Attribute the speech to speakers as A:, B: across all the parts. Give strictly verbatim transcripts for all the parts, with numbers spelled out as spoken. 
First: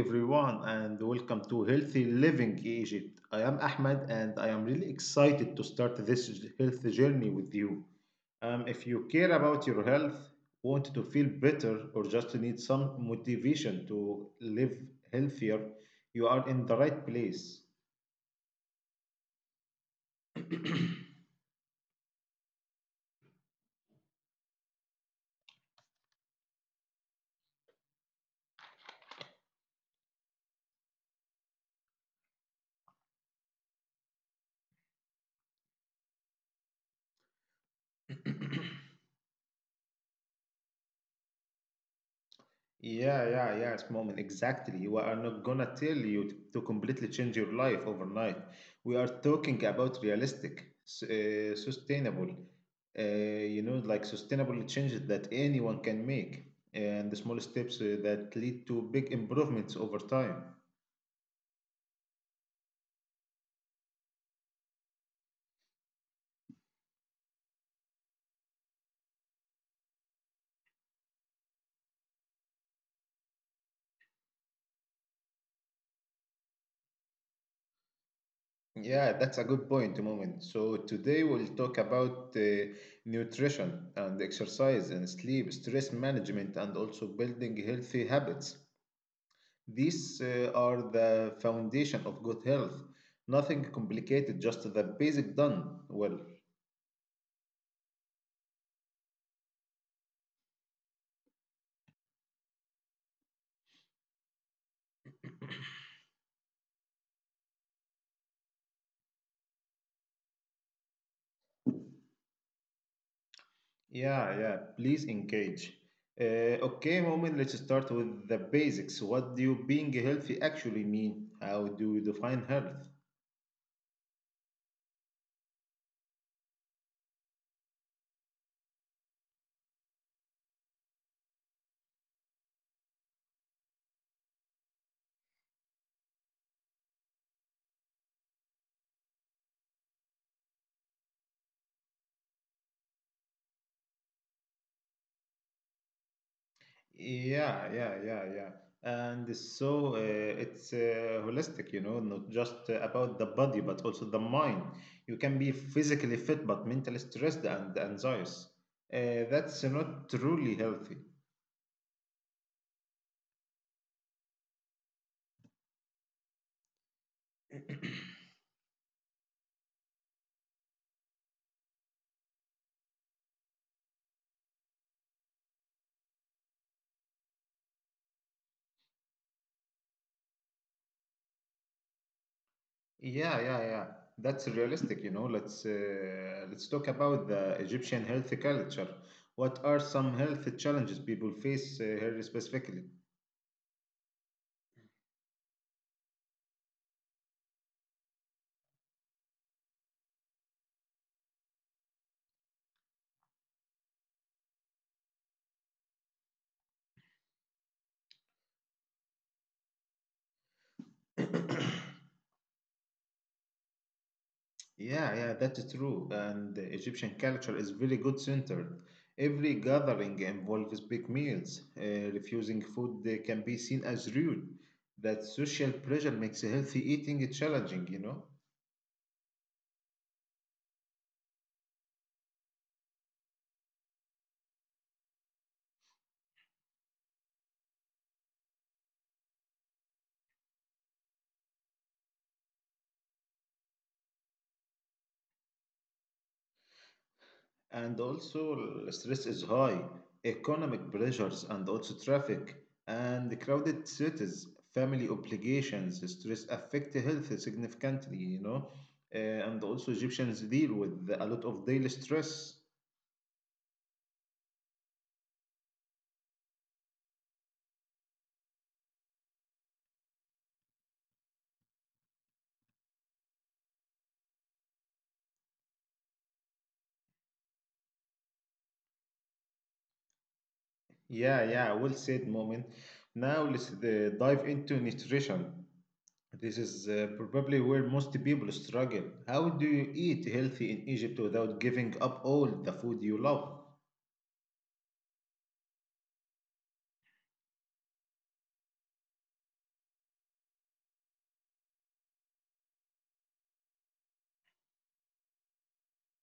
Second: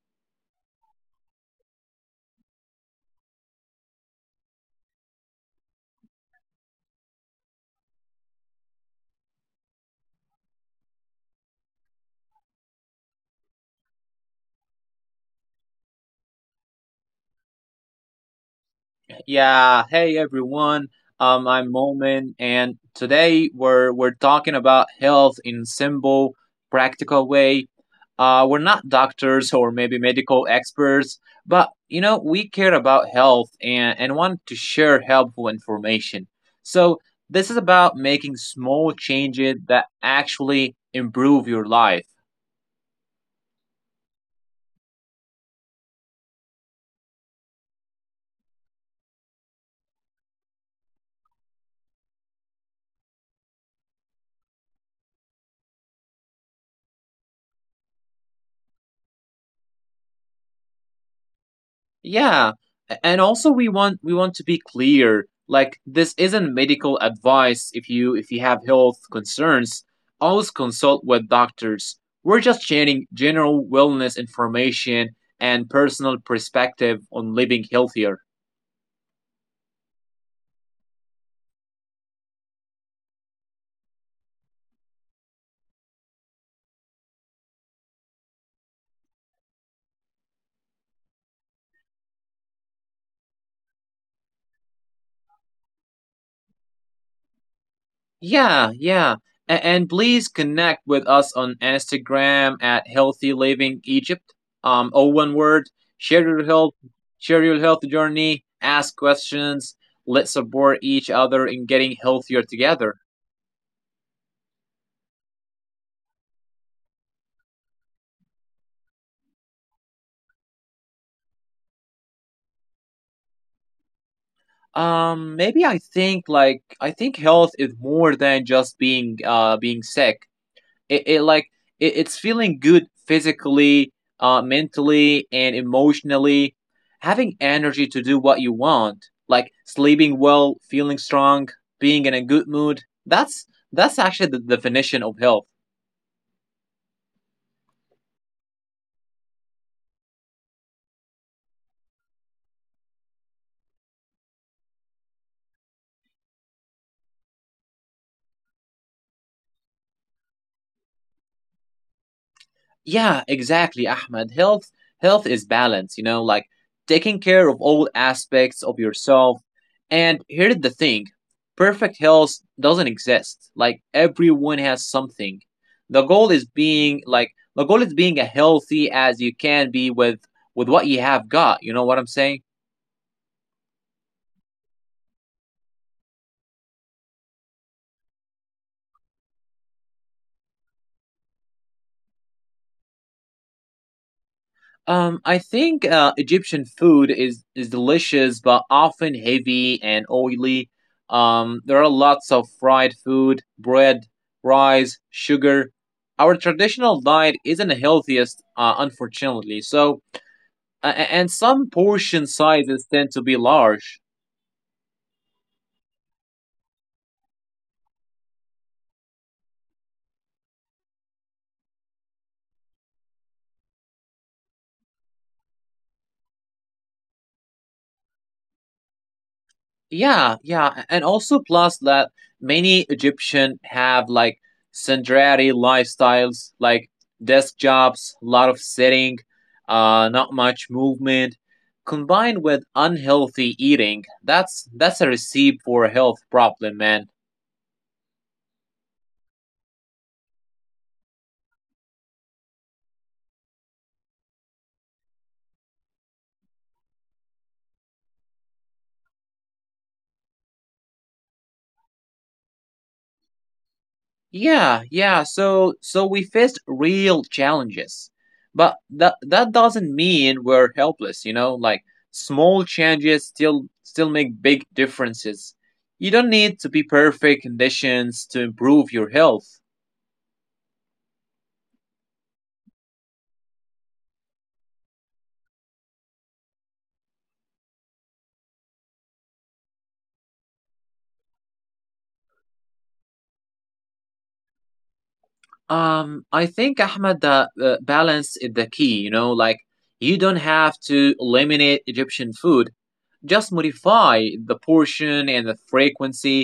A: everyone, and welcome to Healthy Living Egypt. I am Ahmed, and I am really excited to start this j- health journey with you. Um, if you care about your health, want to feel better, or just need some motivation to live healthier, you are in the right place.
B: Yeah, hey everyone. Um, I'm Momin, and today we're we're talking about health in simple, practical way. Uh, we're not doctors or maybe medical experts, but you know we care about health and and want to share helpful information. So this is about making small changes that actually improve your life.
A: Yeah, yeah, yeah, it's moment. Exactly. We are not gonna tell you t- to completely change your life overnight. We are talking about realistic, s- uh, sustainable, uh, you know, like sustainable changes that anyone can make, and the small steps uh, that lead to big improvements over time.
B: Yeah, a- and also we want we want to be clear. Like this isn't medical advice. If you if you have health concerns, always consult with doctors. We're just sharing general wellness information and personal perspective on living healthier.
A: Yeah, that's a good point, moment. So today we'll talk about uh, nutrition and exercise and sleep, stress management, and also building healthy habits. These uh, are the foundation of good health. Nothing complicated, just the basic done well.
B: Yeah, yeah. A- and please connect with us on Instagram at Healthy Living Egypt. Um, all one word. Share your health, share your health journey. Ask questions. Let's support each other in getting healthier together.
A: Yeah, yeah, please engage. Uh, okay, moment, let's start with the basics. What do being healthy actually mean? How do you define health?
B: Um, maybe I think like I think health is more than just being uh being sick. it, it like it, it's feeling good physically, uh, mentally and emotionally, having energy to do what you want, like sleeping well, feeling strong, being in a good mood. That's that's actually the definition of health.
A: Yeah, yeah, yeah, yeah. And so uh, it's uh, holistic, you know, not just about the body, but also the mind. You can be physically fit, but mentally stressed and anxious. Uh, that's not truly healthy.
B: Yeah, exactly, Ahmed. Health health is balance, you know, like taking care of all aspects of yourself. And here's the thing, perfect health doesn't exist. Like everyone has something. The goal is being like the goal is being as healthy as you can be with with what you have got. You know what I'm saying?
A: Yeah, yeah, yeah. That's realistic, you know. Let's uh, let's talk about the Egyptian health culture. What are some health challenges people face uh, here specifically?
B: Um, I think uh, Egyptian food is is delicious, but often heavy and oily. Um, there are lots of fried food, bread, rice, sugar. Our traditional diet isn't the healthiest, uh, unfortunately. So, uh, and some portion sizes tend to be large.
A: Yeah, yeah, that's true. And the Egyptian culture is very good centered. Every gathering involves big meals. Uh, refusing food uh, can be seen as rude. That social pressure makes healthy eating challenging, you know.
B: Yeah, yeah, and also plus that many Egyptian have like sedentary lifestyles, like desk jobs, a lot of sitting, uh, not much movement, combined with unhealthy eating. That's that's a recipe for a health problem, man.
A: And also, l- stress is high, economic pressures, and also traffic and crowded cities, family obligations, stress affect health significantly, you know. Uh, and also, Egyptians deal with a lot of daily stress.
B: Yeah, yeah. So so we faced real challenges. But that that doesn't mean we're helpless, you know? Like small changes still still make big differences. You don't need to be perfect conditions to improve your health.
A: Yeah, yeah, well said, Moment. Now let's uh, dive into nutrition. This is uh, probably where most people struggle. How do you eat healthy in Egypt without giving up all the food you love?
B: Um I think, Ahmed, the uh, balance is the key, you know? Like you don't have to eliminate Egyptian food. Just modify the portion and the frequency.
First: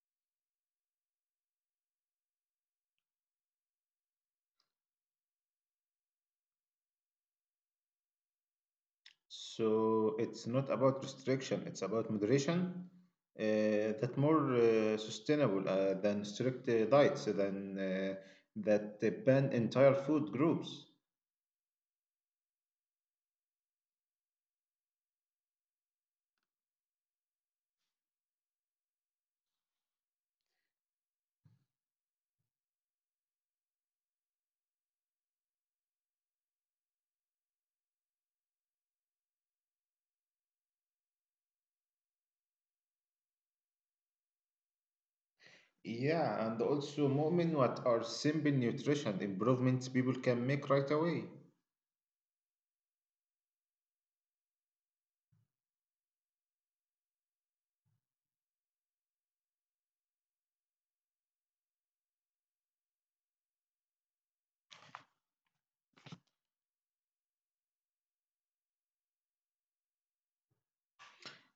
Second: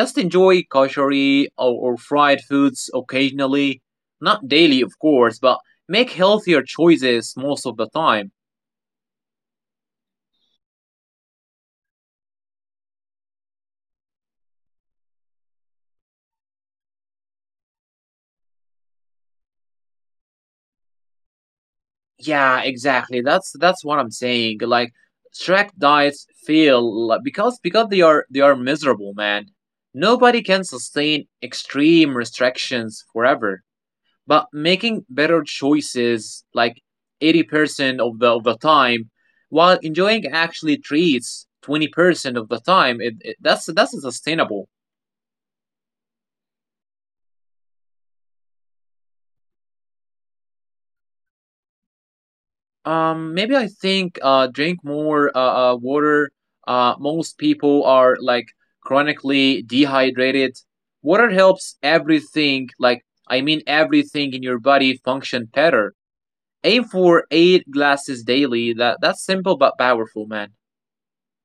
B: Just enjoy kashari or, or fried foods occasionally. Not daily, of course, but make healthier choices most of the time.
A: So it's not about restriction, it's about moderation. Uh, that more uh, sustainable uh, than strict uh, diets than uh, that uh, ban entire food groups.
B: Yeah, exactly. That's that's what I'm saying. Like strict diets fail, like, because because they are they are miserable, man. Nobody can sustain extreme restrictions forever. But making better choices like eighty percent of the of the time while enjoying actually treats twenty percent of the time, it, it- that's that's sustainable.
A: Yeah, and also moment what are simple nutrition improvements people can make right away.
B: Um maybe I think uh drink more uh, uh water. Uh most people are like chronically dehydrated. Water helps everything, like I mean everything in your body function better. Aim for eight glasses daily. That that's simple but powerful, man.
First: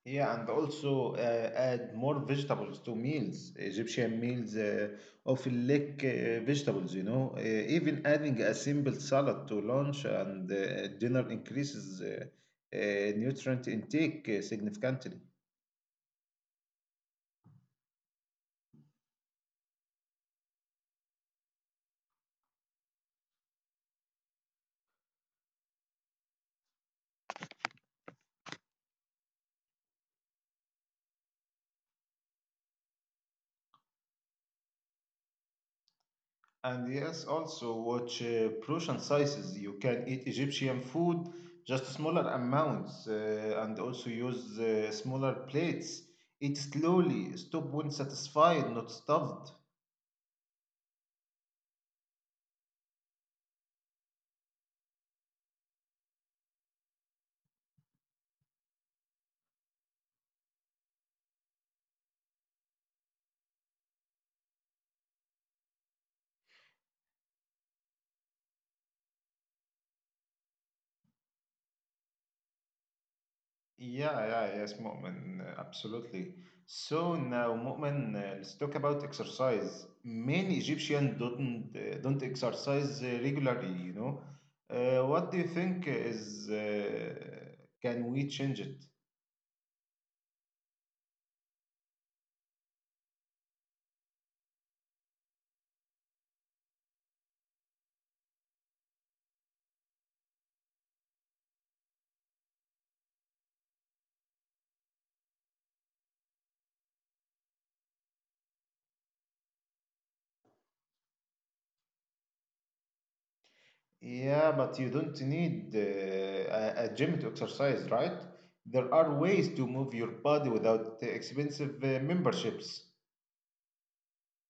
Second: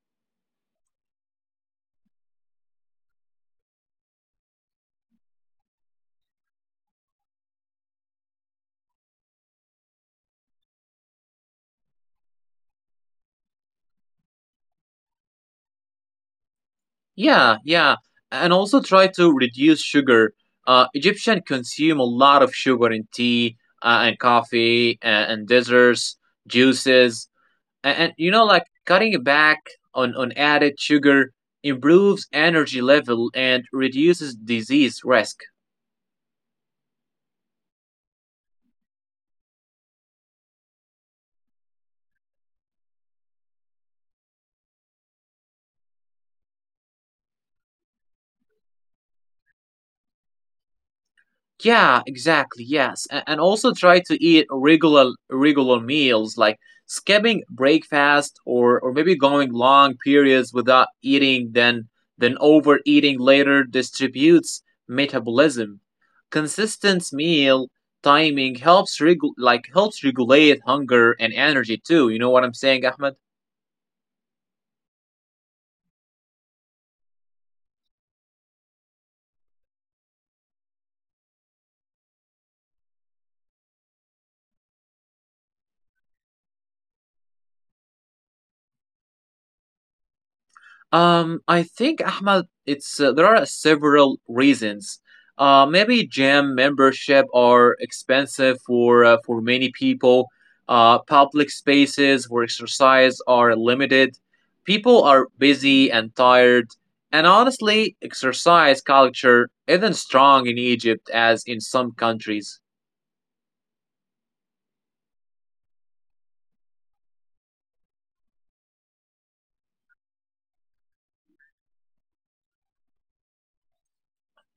A: Yeah, and also uh, add more vegetables to meals. Egyptian meals uh, often lack uh, vegetables, you know. Uh, Even adding a simple salad to lunch and uh, dinner increases uh, uh, nutrient intake uh, significantly.
B: Yeah, yeah. And also try to reduce sugar. Uh, Egyptian consume a lot of sugar in tea uh, and coffee and, and desserts, juices. And, and you know, like cutting back on, on added sugar improves energy level and reduces disease risk.
A: And yes, also watch uh, portion sizes. You can eat Egyptian food just smaller amounts uh, and also use uh, smaller plates. Eat slowly, stop when satisfied, not stuffed.
B: Yeah, exactly. Yes, and, and also try to eat regular regular meals, like skipping breakfast or or maybe going long periods without eating. Then then overeating later distributes metabolism. Consistent meal timing helps regu- like helps regulate hunger and energy too. You know what I'm saying, Ahmed?
A: Yeah, yeah, yes, Mu'min, uh, absolutely. So now, Mu'min, uh, let's talk about exercise. Many Egyptians don't uh, don't exercise uh, regularly, you know. Uh, What do you think is uh, can we change it?
B: Um, I think, Ahmad, it's uh, there are several reasons. Uh, maybe gym membership are expensive for uh, for many people. Uh, public spaces for exercise are limited. People are busy and tired. And honestly, exercise culture isn't strong in Egypt as in some countries.
A: Yeah, but you don't need uh, a, a gym to exercise, right? There are ways to move your body without uh, expensive uh, memberships.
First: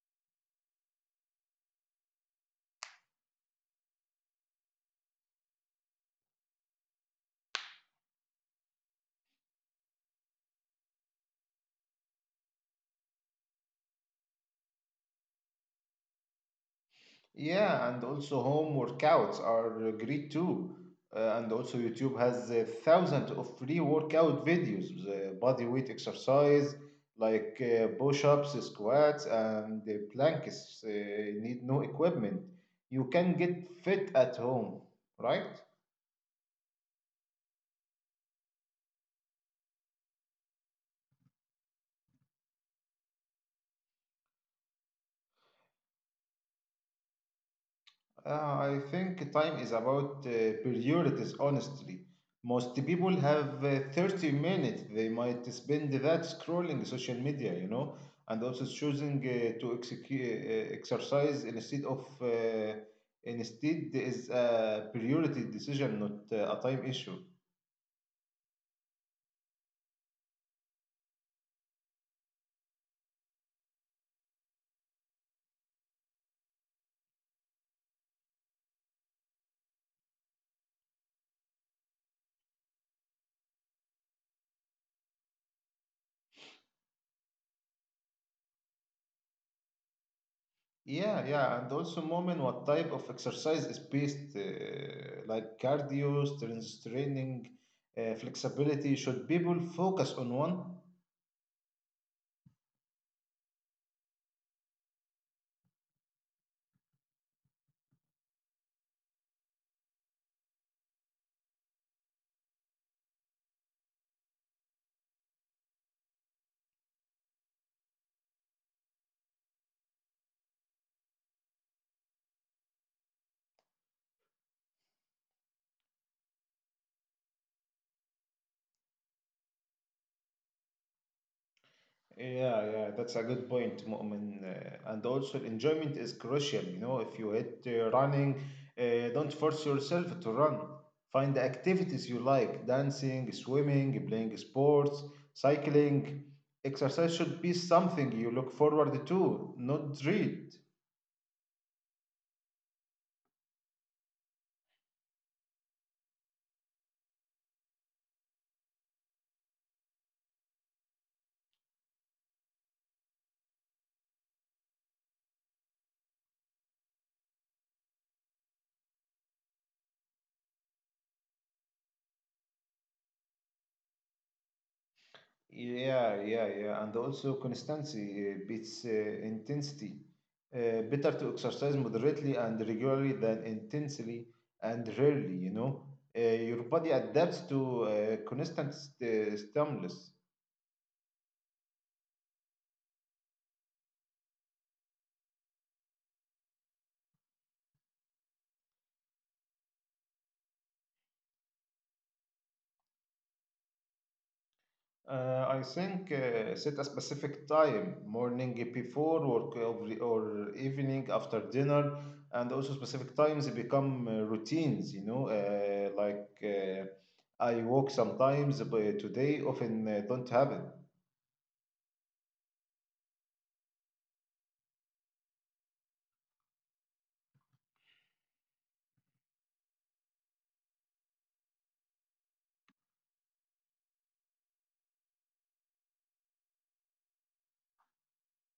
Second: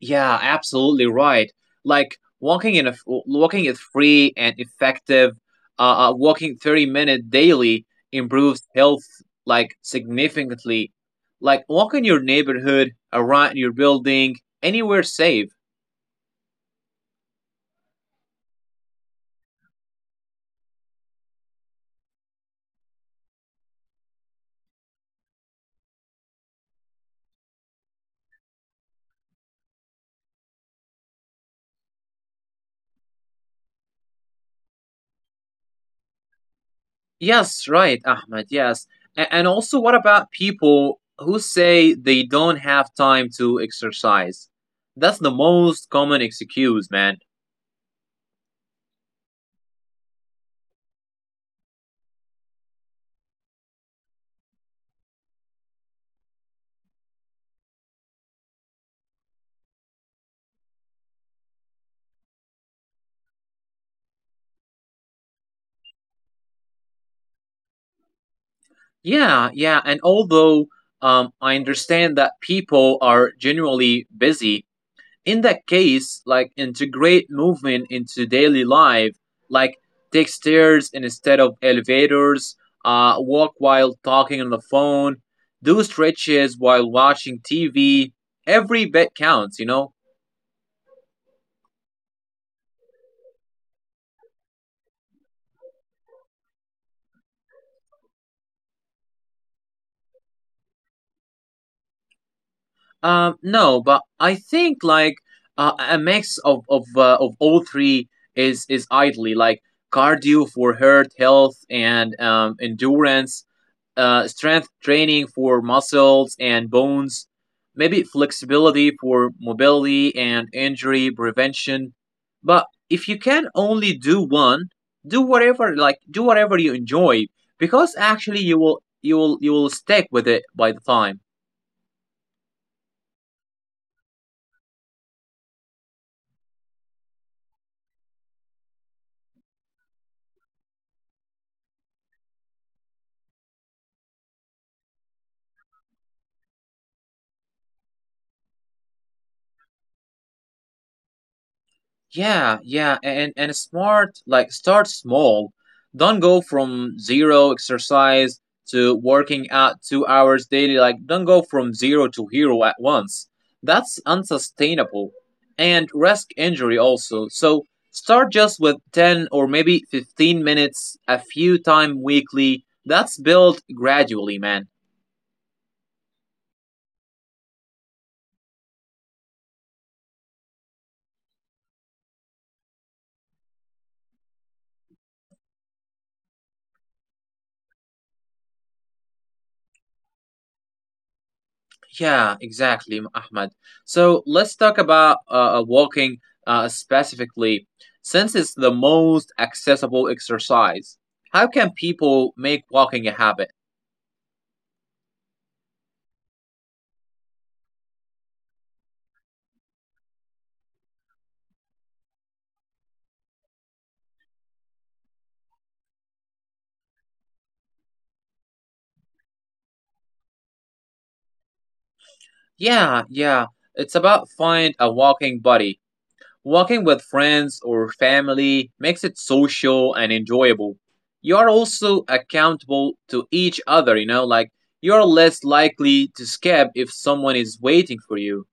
B: Yeah, absolutely right. Like walking in a f- walking is free and effective. Uh, uh, walking thirty minute daily improves health like significantly. Like walk in your neighborhood, around your building, anywhere safe.
A: Yeah, and also home workouts are great too. Uh, and also YouTube has uh, thousands of free workout videos, uh, body weight exercise like uh, push-ups, squats, and uh, planks. Uh, need no equipment. You can get fit at home, right?
B: Yes, right, Ahmed. Yes, A- and also what about people who say they don't have time to exercise? That's the most common excuse, man.
A: Uh, I think time is about uh, priorities, honestly. Most people have uh, thirty minutes. They might spend that scrolling social media, you know, and also choosing uh, to execute, uh, uh, exercise instead of uh, instead is a priority decision, not uh, a time issue.
B: Yeah, yeah. And although um, I understand that people are generally busy, in that case, like integrate movement into daily life, like take stairs instead of elevators, uh, walk while talking on the phone, do stretches while watching T V. Every bit counts, you know?
A: Yeah, yeah, and also moment what type of exercise is best, uh, like cardio, strength training, uh, flexibility. Should people focus on one?
B: Um, no, but I think like uh, a mix of of uh, of all three is is ideally, like cardio for heart health and um, endurance, uh, strength training for muscles and bones, maybe flexibility for mobility and injury prevention. But if you can only do one, do whatever like do whatever you enjoy because actually you will you will you will stick with it by the time.
A: Yeah, yeah, that's a good point, Mu'min. Uh, and also, enjoyment is crucial. You know, if you hate uh, running, uh, don't force yourself to run. Find the activities you like, dancing, swimming, playing sports, cycling. Exercise should be something you look forward to, not dread.
B: Yeah, yeah, and and smart, like start small. Don't go from zero exercise to working out two hours daily. Like don't go from zero to hero at once. That's unsustainable and risk injury also. So start just with ten or maybe fifteen minutes a few time weekly. That's built gradually, man.
A: Yeah, yeah, yeah. And also consistency uh, beats uh, intensity. Uh, better to exercise moderately and regularly than intensely and rarely, you know. Uh, your body adapts to uh, constant st- stimulus.
B: Yeah, exactly, Ahmed. So let's talk about uh, uh, walking uh, specifically, since it's the most accessible exercise. How can people make walking a habit?
A: Uh, I think uh, set a specific time, morning before work or, or evening after dinner, and also specific times become uh, routines, you know, uh, like uh, I walk sometimes, but today often uh, don't have it.
B: Yeah, yeah, it's about find a walking buddy. Walking with friends or family makes it social and enjoyable. You are also accountable to each other, you know, like you're less likely to skip if someone is waiting for you.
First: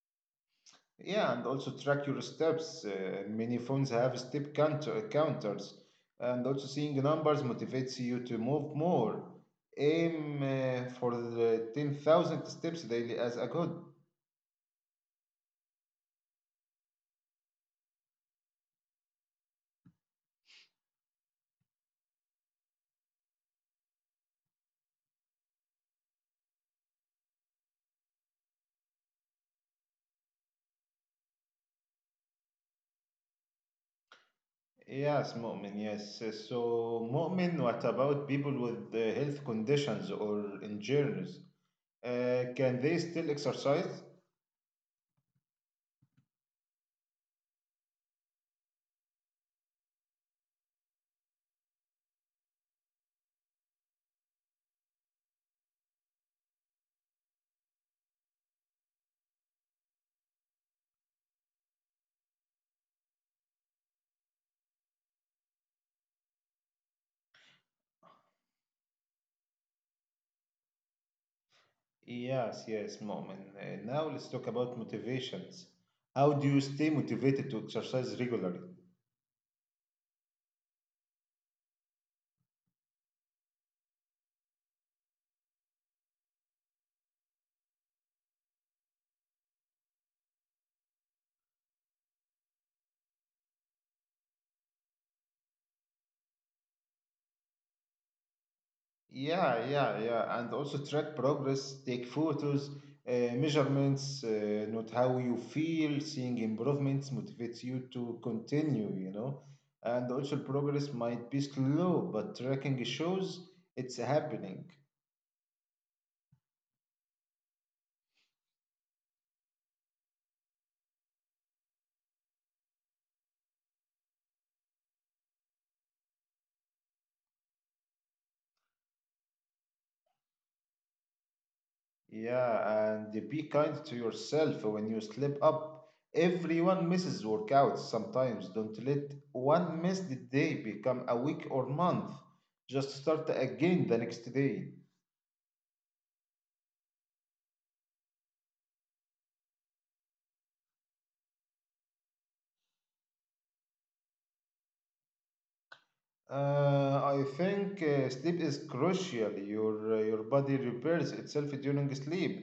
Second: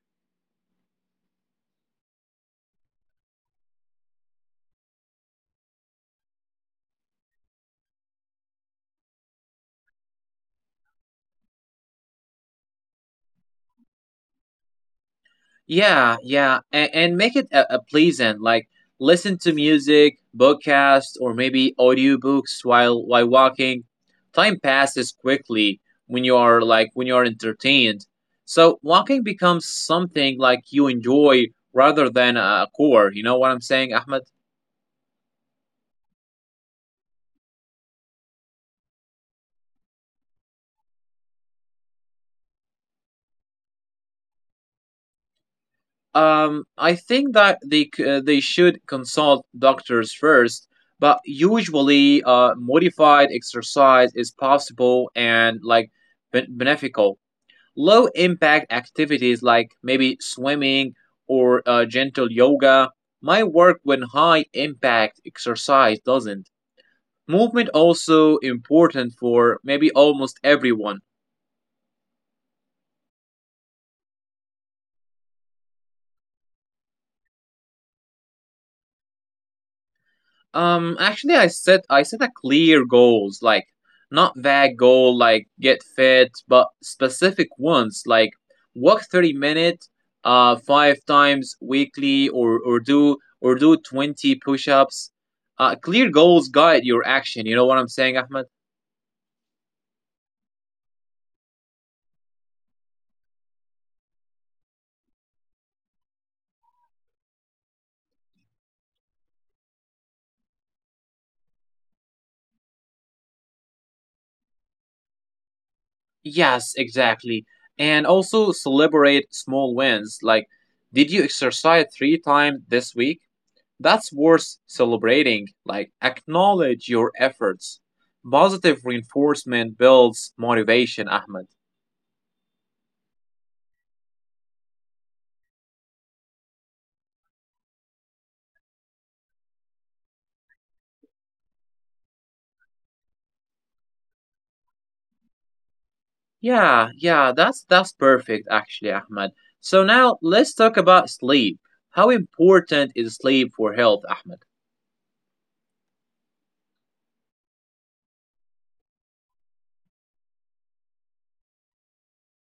A: Yeah, and also track your steps. Uh, many phones have step counter counters, and also seeing numbers motivates you to move more. Aim uh, for the ten thousand steps daily as a good.
B: Yeah, yeah, and, and make it a, a pleasant. Like listen to music, podcasts, or maybe audiobooks while while walking. Time passes quickly when you are like when you are entertained. So walking becomes something like you enjoy rather than a chore. You know what I'm saying, Ahmed?
A: Yes, Mu'min, yes. Uh, So, Mu'min, what about people with uh, health conditions or injuries? Uh, can they still exercise?
B: Um, I think that they c- uh, they should consult doctors first. But usually, uh, modified exercise is possible and like ben- beneficial. Low impact activities like maybe swimming or uh, gentle yoga might work when high impact exercise doesn't. Movement also important for maybe almost everyone.
A: Yes, yes, Mu'min. Uh, now let's talk about motivations. How do you stay motivated to exercise regularly?
B: Um, actually, I set I set a clear goals, like not vague goal like get fit, but specific ones like walk thirty minutes, uh, five times weekly, or or do or do twenty push-ups. Uh, clear goals guide your action. You know what I'm saying, Ahmed?
A: Yeah, yeah, yeah. And also track progress, take photos, uh, measurements, uh, note how you feel, seeing improvements motivates you to continue, you know. And also progress might be slow, but tracking shows it's happening.
B: Yes, exactly. And also celebrate small wins. Like, did you exercise three times this week? That's worth celebrating. Like, acknowledge your efforts. Positive reinforcement builds motivation, Ahmed.
A: Yeah, and be kind to yourself when you slip up. Everyone misses workouts sometimes. Don't let one missed day become a week or month. Just start again the next day.
B: Yeah, yeah, that's that's perfect actually, Ahmed. So now let's talk about sleep. How important is sleep for health, Ahmed?
A: Uh, I think uh, sleep is crucial. Your uh, your body repairs itself during sleep.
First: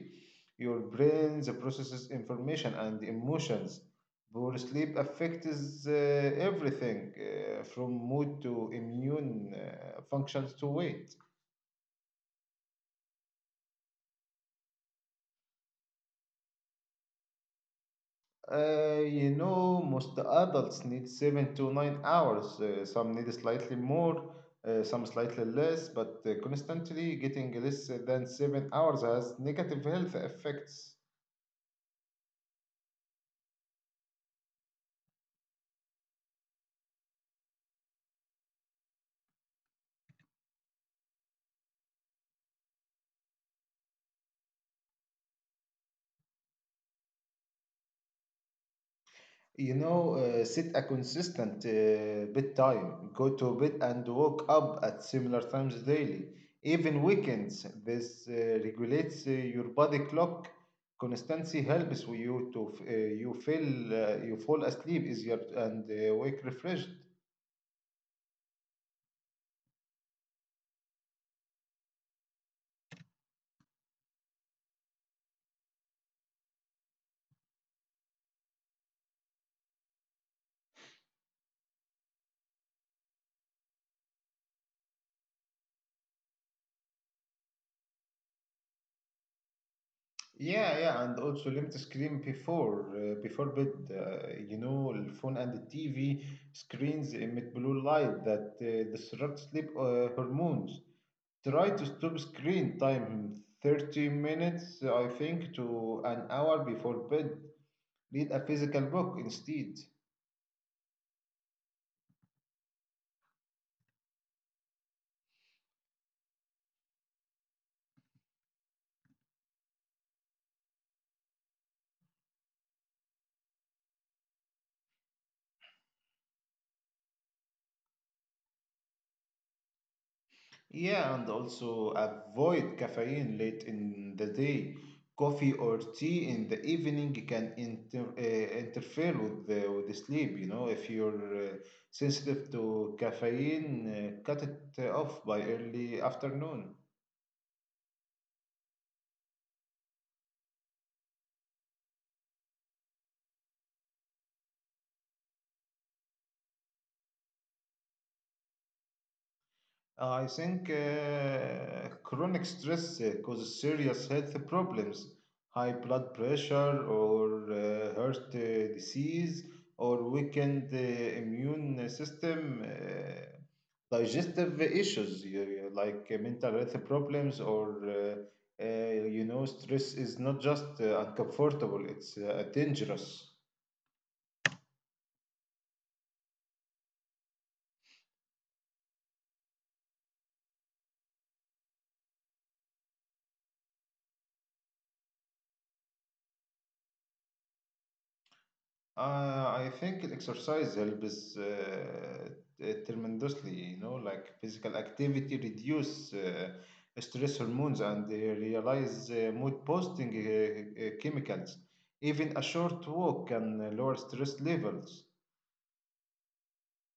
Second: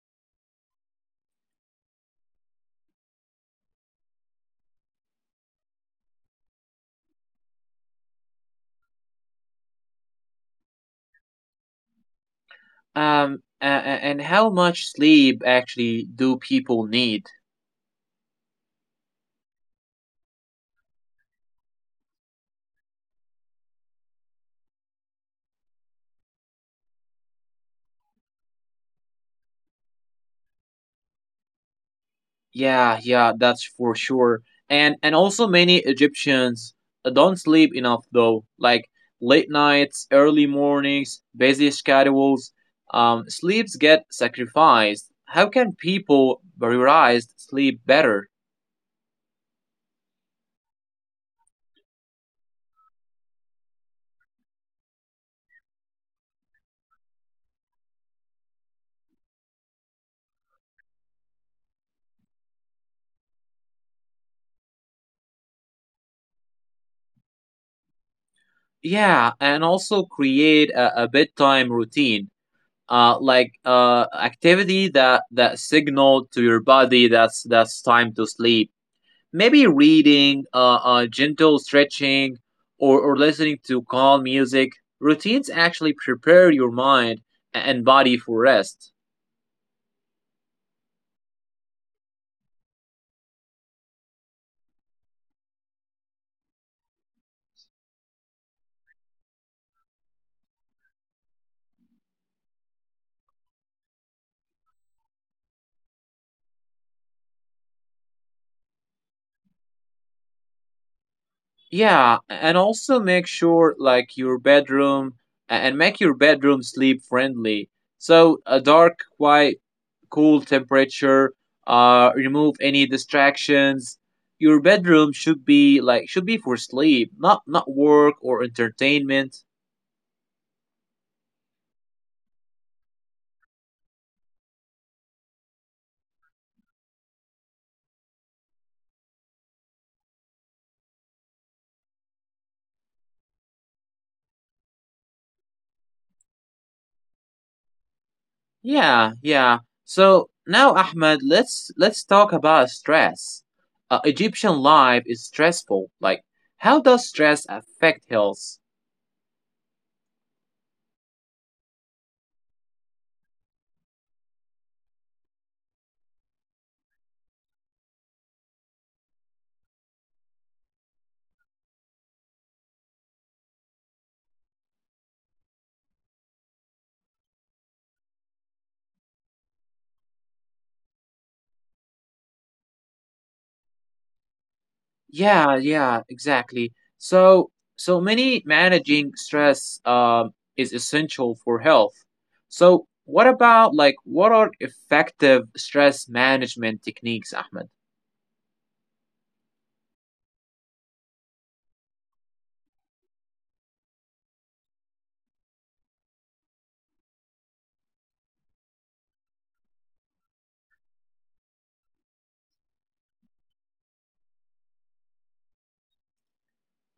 A: Your brain processes information and emotions. Poor sleep affects uh, everything, uh, from mood to immune uh, functions to weight.
B: Um, a- a- and how much sleep actually do people need?
A: Uh, you know, most adults need seven to nine hours. Uh, some need slightly more, uh, some slightly less, but uh, constantly getting less than seven hours has negative health effects.
B: Yeah, yeah, that's for sure. And and also many Egyptians uh, don't sleep enough though. Like late nights, early mornings, busy schedules, um, sleeps get sacrificed. How can people prioritize sleep better?
A: You know, uh, set a consistent uh, bedtime. Go to bed and wake up at similar times daily, even weekends. This uh, regulates uh, your body clock. Consistency helps you to f- uh, you feel uh, you fall asleep easier and uh, wake refreshed.
B: Yeah, and also create a, a bedtime routine. Uh, like uh, activity that that signal to your body that's that's time to sleep, maybe reading, uh, uh, gentle stretching, or, or listening to calm music. Routines actually prepare your mind and body for rest.
A: Yeah, yeah, and also limit screen before uh, before bed. Uh, you know, the phone and the T V screens emit blue light that uh, disrupt sleep uh, hormones. Try to stop screen time thirty minutes, I think, to an hour before bed. Read a physical book instead.
B: Yeah, and also make sure like your bedroom and make your bedroom sleep friendly. So a dark, quiet, cool temperature. Uh, remove any distractions. Your bedroom should be like should be for sleep, not not work or entertainment.
A: Yeah, and also avoid caffeine late in the day. Coffee or tea in the evening can inter, uh, interfere with the, with the sleep. You know, if you're uh, sensitive to caffeine, uh, cut it off by early afternoon.
B: Yeah, yeah. So now, Ahmed, let's let's talk about stress. Uh, Egyptian life is stressful. Like, how does stress affect health?
A: Uh, I think uh, chronic stress uh, causes serious health problems, high blood pressure or uh, heart uh, disease or weakened uh, immune system, uh, digestive issues you- you- like uh, mental health problems or uh, uh, you know stress is not just uh, uncomfortable, it's uh, dangerous.
B: Yeah, yeah, exactly. So, so many managing stress um is essential for health. So, what about like what are effective stress management techniques, Ahmed?
A: Uh, I think exercise helps uh, t- tremendously, you know, like physical activity reduce uh, stress hormones and uh, realize uh, mood boosting uh, uh, chemicals. Even a short walk can uh, lower stress levels.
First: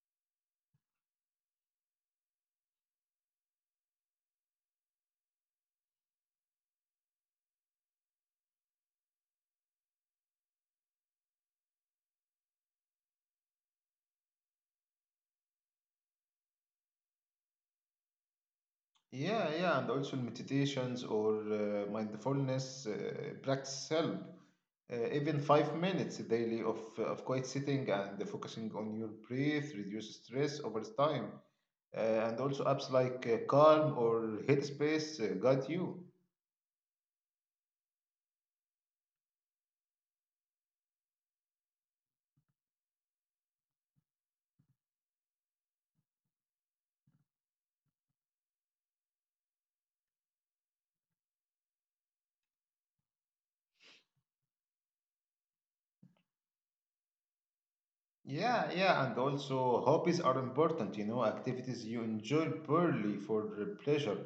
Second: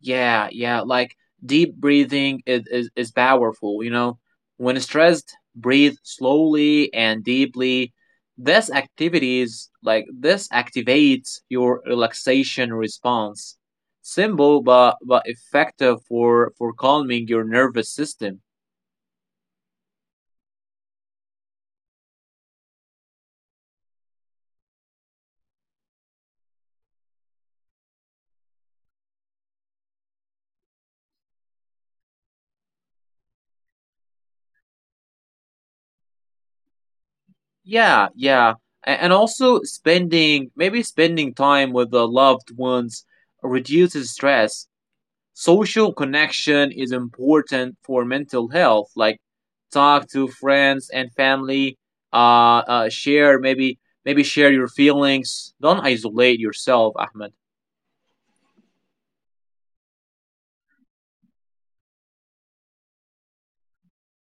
B: Yeah, yeah, like deep breathing is, is, is powerful, you know. When stressed, breathe slowly and deeply. This activities like this activates your relaxation response. Simple but but effective for for calming your nervous system.
A: Yeah, yeah, and also meditations or uh, mindfulness uh, practice help. Uh, even five minutes daily of, uh, of quiet sitting and focusing on your breath reduce stress over time. Uh, and also apps like uh, Calm or Headspace uh, guide you.
B: Yeah, yeah. A- And also spending maybe spending time with the loved ones reduces stress. Social connection is important for mental health. Like talk to friends and family, uh, uh share, maybe maybe share your feelings. Don't isolate yourself, Ahmed.
A: Yeah, yeah, and also hobbies are important, you know, activities you enjoy purely for the pleasure,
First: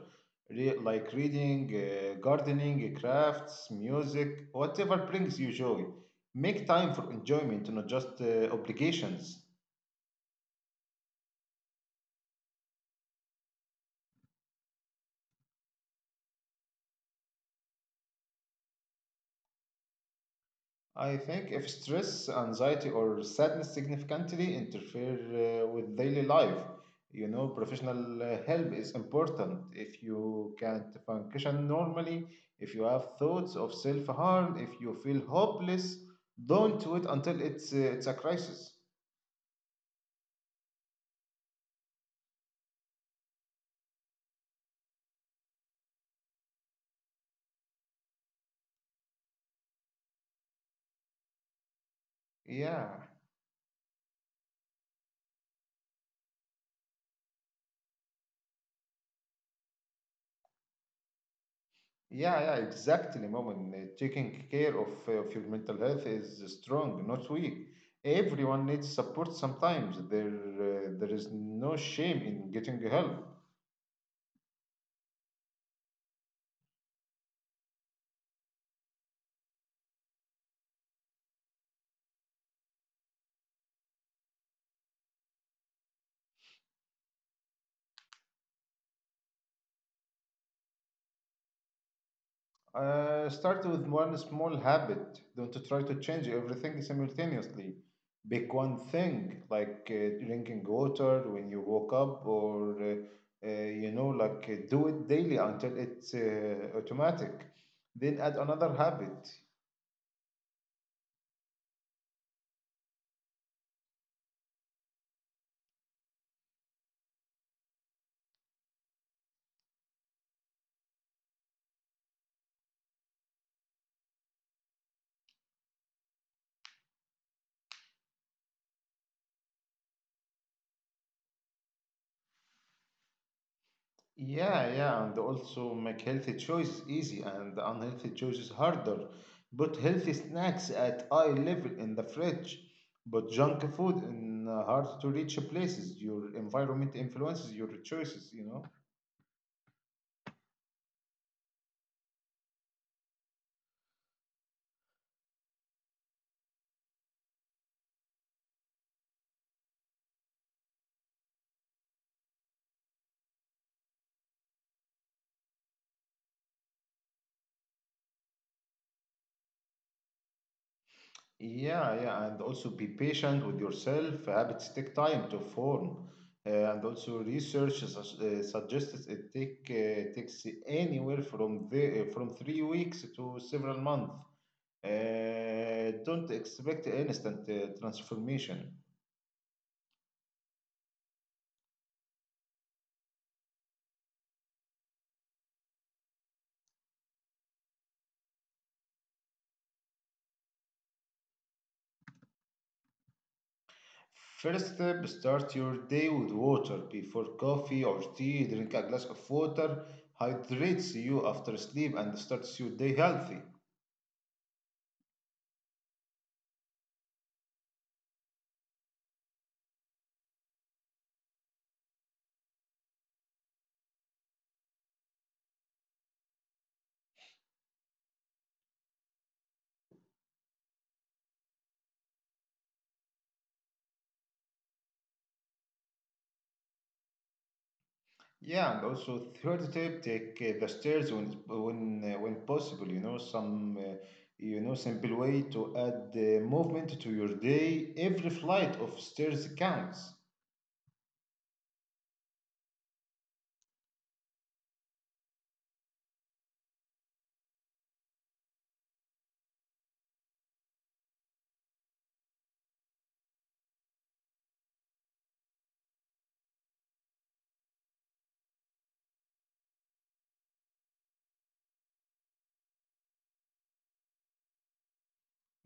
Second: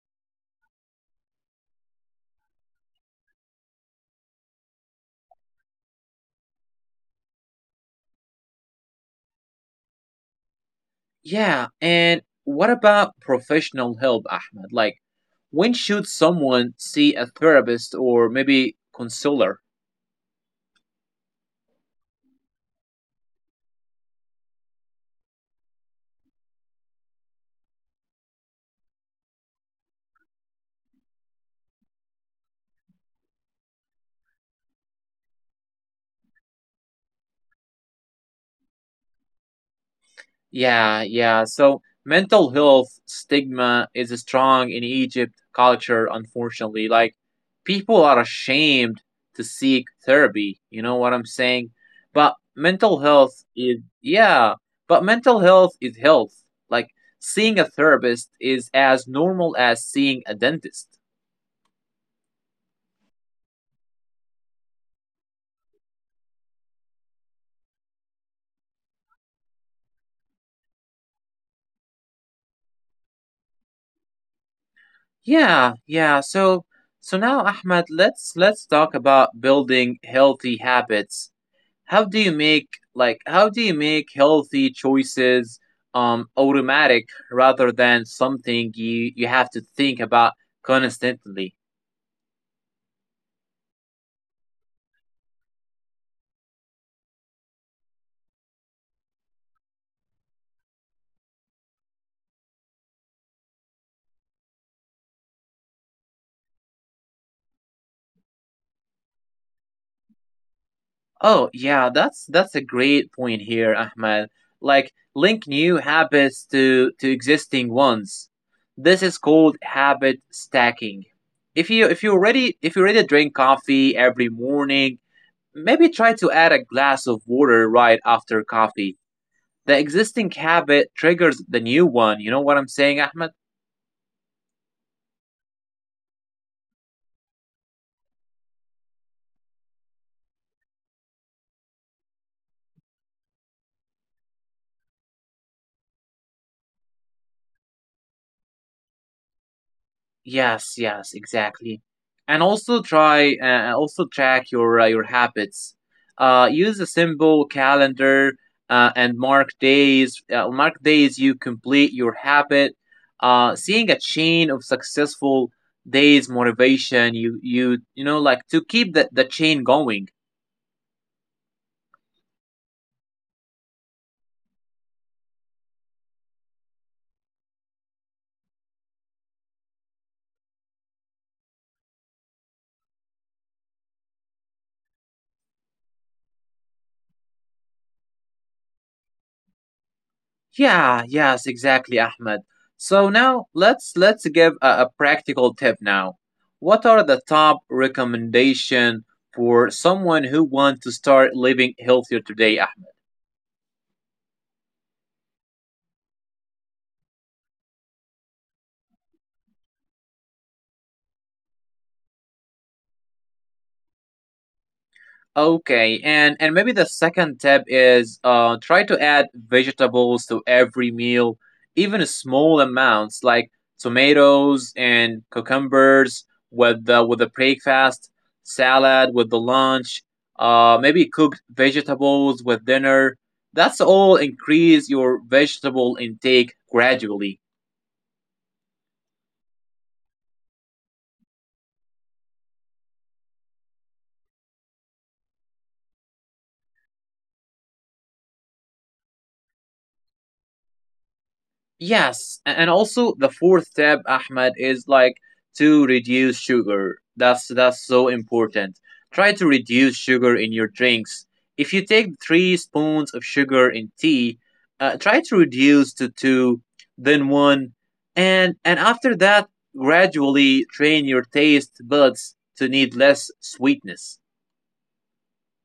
A: Re like reading, uh, gardening, crafts, music, whatever brings you joy. Make time for enjoyment, not just uh, obligations.
B: Yeah, and what about professional help, Ahmed? Like when should someone see a therapist or maybe counselor?
A: I think if stress, anxiety, or sadness significantly interfere uh, with daily life, you know, professional uh, help is important. If you can't function normally, if you have thoughts of self harm, if you feel hopeless, don't wait until it's, uh, it's a crisis.
B: Yeah, yeah. So mental health stigma is strong in Egypt culture, unfortunately. Like people are ashamed to seek therapy. You know what I'm saying? But
A: Yeah.
B: mental health is yeah, but mental health is health. Like seeing a therapist is as normal as seeing a dentist.
A: Yeah, yeah, exactly, Moment. Uh, Taking care of, uh, of your mental health is strong, not weak. Everyone needs support sometimes. There, uh, there is no shame in getting help.
B: Yeah, yeah. So so now, Ahmed, let's let's talk about building healthy habits. How do you make like how do you make healthy choices um automatic rather than something you you have to think about constantly?
A: Uh, start with one small habit. Don't try to change everything simultaneously. Pick one thing, like uh, drinking water when you woke up, or uh, uh, you know, like uh, do it daily until it's uh, automatic. Then add another habit.
B: Oh yeah, that's that's a great point here, Ahmed. Like link new habits to to existing ones. This is called habit stacking. If you if you already if you already drink coffee every morning, maybe try to add a glass of water right after coffee. The existing habit triggers the new one. You know what I'm saying, Ahmed?
A: Yeah, yeah, and also make healthy choices easy and unhealthy choices harder. Put healthy snacks at eye level in the fridge. Put junk food in uh, hard to reach places. Your environment influences your choices, you know?
B: Yes, yes, exactly. And also try uh, also track your uh, your habits. Uh, use a simple calendar uh, and mark days. Uh, mark days you complete your habit. Uh, seeing a chain of successful days motivation you you you know, like, to keep the, the chain going.
A: Yeah, yeah, and also be patient with yourself. Habits take time to form. Uh, and also research sus- uh, suggests it take uh, takes anywhere from the, uh, from three weeks to several months. Uh, don't expect instant uh, transformation.
B: Yeah, yes, exactly, Ahmed. So now let's let's give a, a practical tip now. What are the top recommendation for someone who wants to start living healthier today?
A: First step, start your day with water. Before coffee or tea, drink a glass of water. Hydrates you after sleep and starts your day healthy.
B: Okay, and and maybe the second tip is uh try to add vegetables to every meal, even small amounts like tomatoes and cucumbers with the with the breakfast, salad with the lunch, uh maybe cooked vegetables with dinner. That's all increase your vegetable intake gradually.
A: Yeah, and also third tip, take uh, the stairs when when uh, when possible. You know some uh, you know simple way to add uh, movement to your day. Every flight of stairs counts.
B: Yes, a- and also the fourth step, Ahmed, is like to reduce sugar. That's that's so important. Try to reduce sugar in your drinks. If you take three spoons of sugar in tea, uh, try to reduce to two, then one, and and after that, gradually train your taste buds to need less sweetness.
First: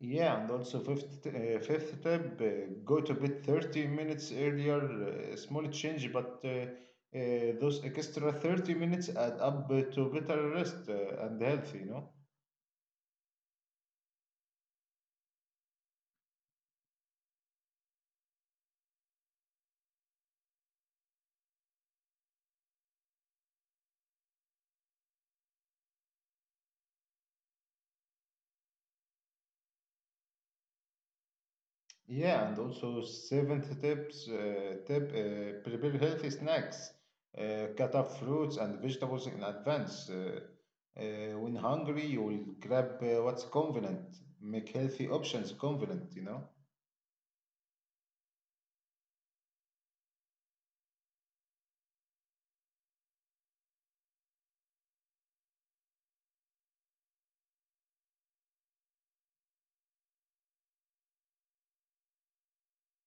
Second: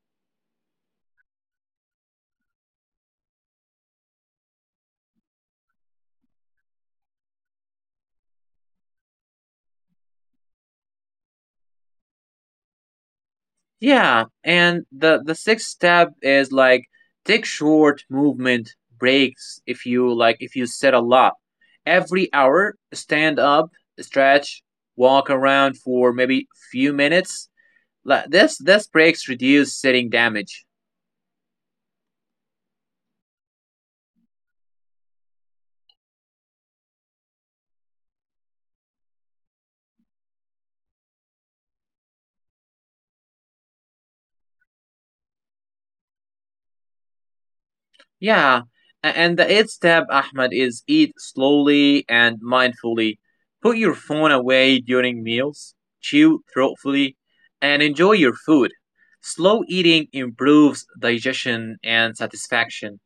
A: Yeah, and also fifth uh, fifth tip, uh, go to bed thirty minutes earlier. Uh, small change, but uh, uh, those extra thirty minutes add up uh, to better rest uh, and health, you know.
B: Yeah, and the the sixth step is like take short movement breaks if you like if you sit a lot. Every hour, stand up, stretch, walk around for maybe few minutes. Like this this breaks reduce sitting damage.
A: Yeah, and also seventh tips uh, tip uh, prepare healthy snacks, uh, cut up fruits and vegetables in advance. Uh, uh, when hungry, you will grab uh, what's convenient. Make healthy options convenient, you know.
B: Yeah, a- and the eighth step, Ahmed, is eat slowly and mindfully. Put your phone away during meals, chew thoughtfully, and enjoy your food. Slow eating improves digestion and satisfaction.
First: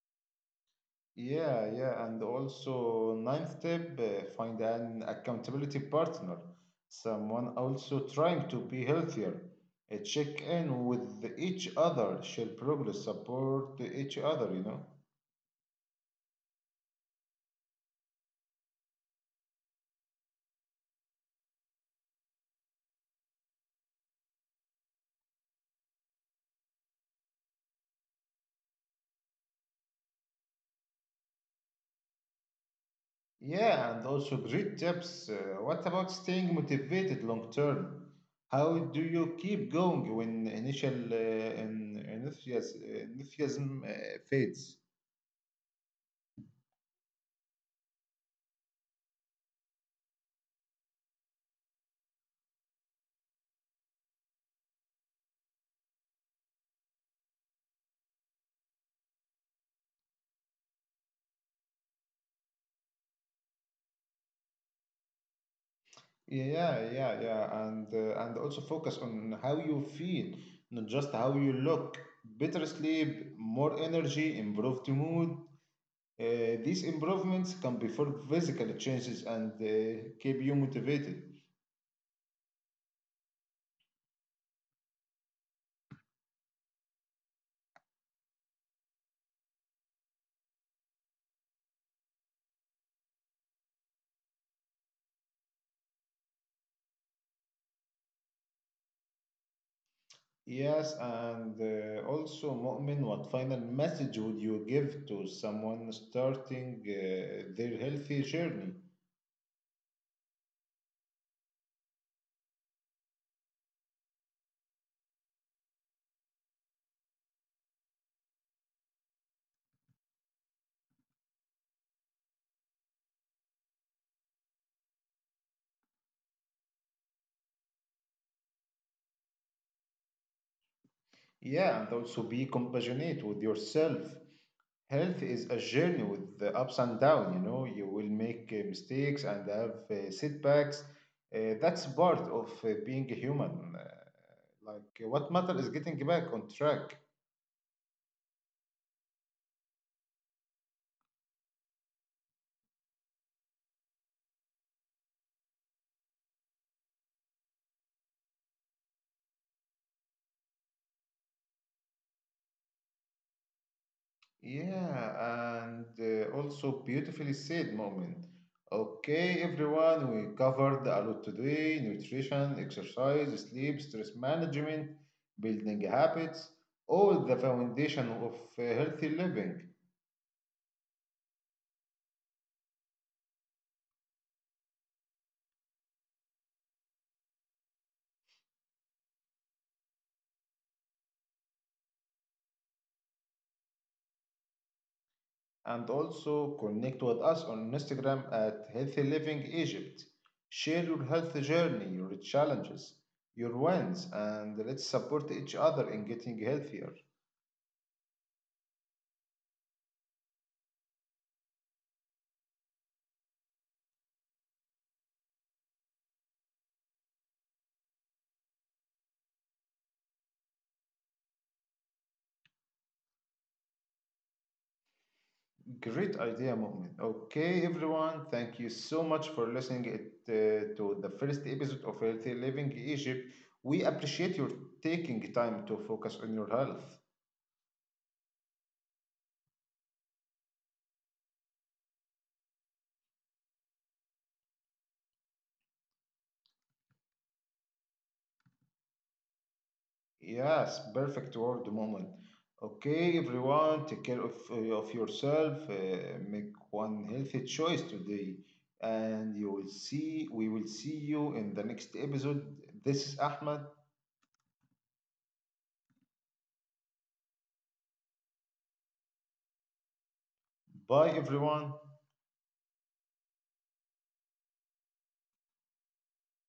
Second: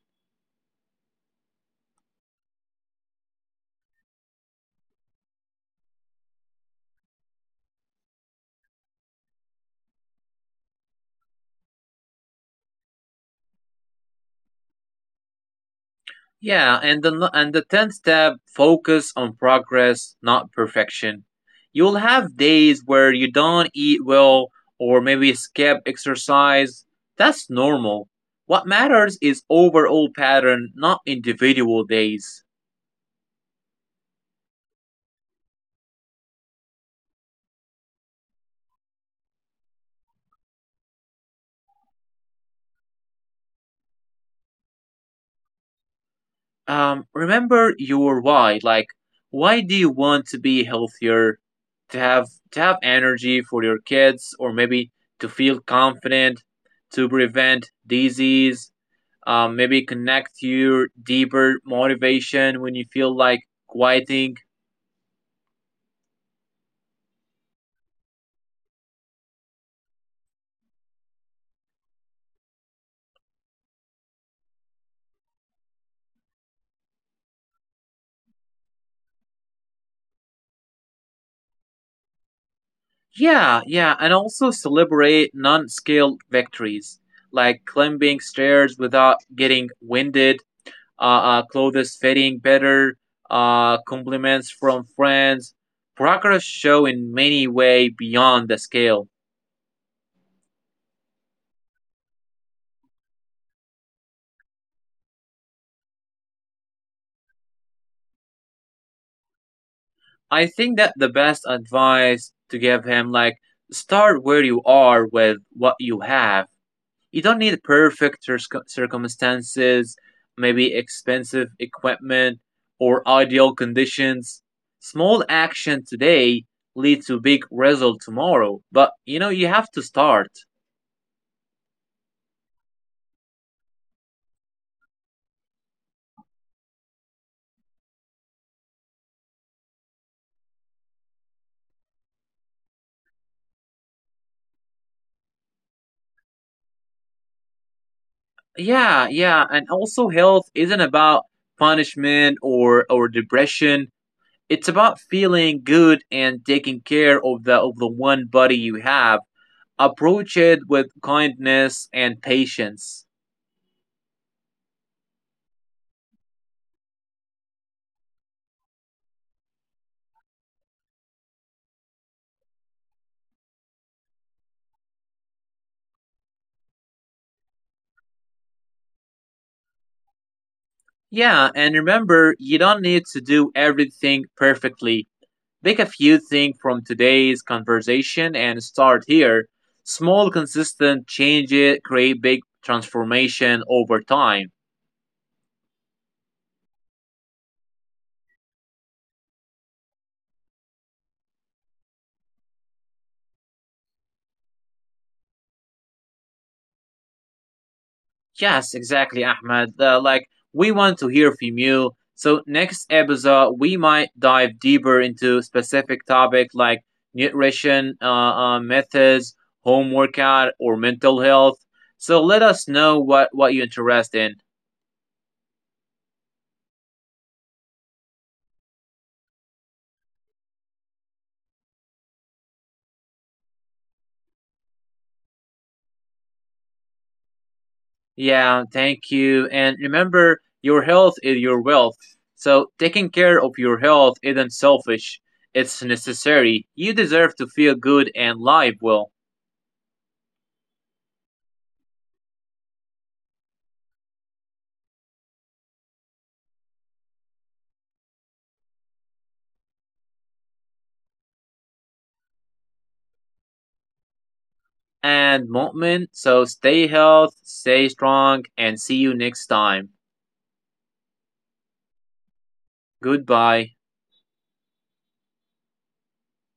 A: Yeah, yeah, and also ninth step, uh, find an accountability partner, someone also trying to be healthier. Uh, check in with each other, share progress, support each other, you know.
B: Yeah, and the no, and the tenth tab focus on progress, not perfection. You'll have days where you don't eat well or maybe skip exercise. That's normal. What matters is overall pattern, not individual days.
A: Yeah, and also great tips. Uh, what about staying motivated long term? How do you keep going when initial uh, en- enthusias- enthusiasm uh, fades?
B: Um, remember your why. Like, why do you want to be healthier? To have to have energy for your kids, or maybe to feel confident, to prevent disease, um, maybe connect your deeper motivation when you feel like quitting.
A: Yeah, yeah, yeah, and uh, and also focus on how you feel, not just how you look. Better sleep, more energy, improved mood. Uh, these improvements can be for physical changes and uh, keep you motivated.
B: Yeah, yeah, and also celebrate non scale victories like climbing stairs without getting winded, uh, uh, clothes fitting better, uh, compliments from friends. Progress show in many way beyond the scale.
A: Yes, and uh, also, Mu'min, what final message would you give to someone starting uh, their healthy journey?
B: I think that the best advice to give him like start where you are with what you have. You don't need perfect cir- circumstances, maybe expensive equipment or ideal conditions. Small action today leads to big result tomorrow, but you know you have to start.
A: Yeah, and also be compassionate with yourself. Health is a journey with the ups and downs, you know, you will make uh, mistakes and have uh, setbacks. Uh, that's part of uh, being a human. Uh, like, uh, what matters is getting back on track.
B: Yeah, yeah, and also health isn't about punishment or or depression. It's about feeling good and taking care of the of the one body you have. Approach it with kindness and patience.
A: Yeah, and uh, also beautifully said moment. Okay, everyone, we covered a lot today nutrition, exercise, sleep, stress management, building habits, all the foundation of uh, healthy living.
B: Yeah, and remember, you don't need to do everything perfectly. Pick a few things from today's conversation and start here. Small, consistent changes create big transformation over time.
A: And also connect with us on Instagram at Healthy Living Egypt. Share your health journey, your challenges, your wins, and let's support each other in getting healthier.
B: Yes, exactly, Ahmed. Uh, like, we want to hear from you. So, next episode, we might dive deeper into specific topic like nutrition uh, uh, methods, home workout, or mental health. So, let us know what, what you're interested in.
A: Great idea, Moment. Okay, everyone, thank you so much for listening it, uh, to the first episode of Healthy Living Egypt. We appreciate your taking time to focus on your health.
B: Yeah, thank you. And remember, your health is your wealth. So taking care of your health isn't selfish, it's necessary. You deserve to feel good and live well.
A: Yes, perfect word moment. Okay, everyone, take care of, uh, of yourself. Uh, make one healthy choice today, and you will see. We will see you in the next episode. This is Ahmed.
B: And Mu'min, so stay healthy, stay strong, and see you next time.
A: Bye, everyone.
B: Goodbye.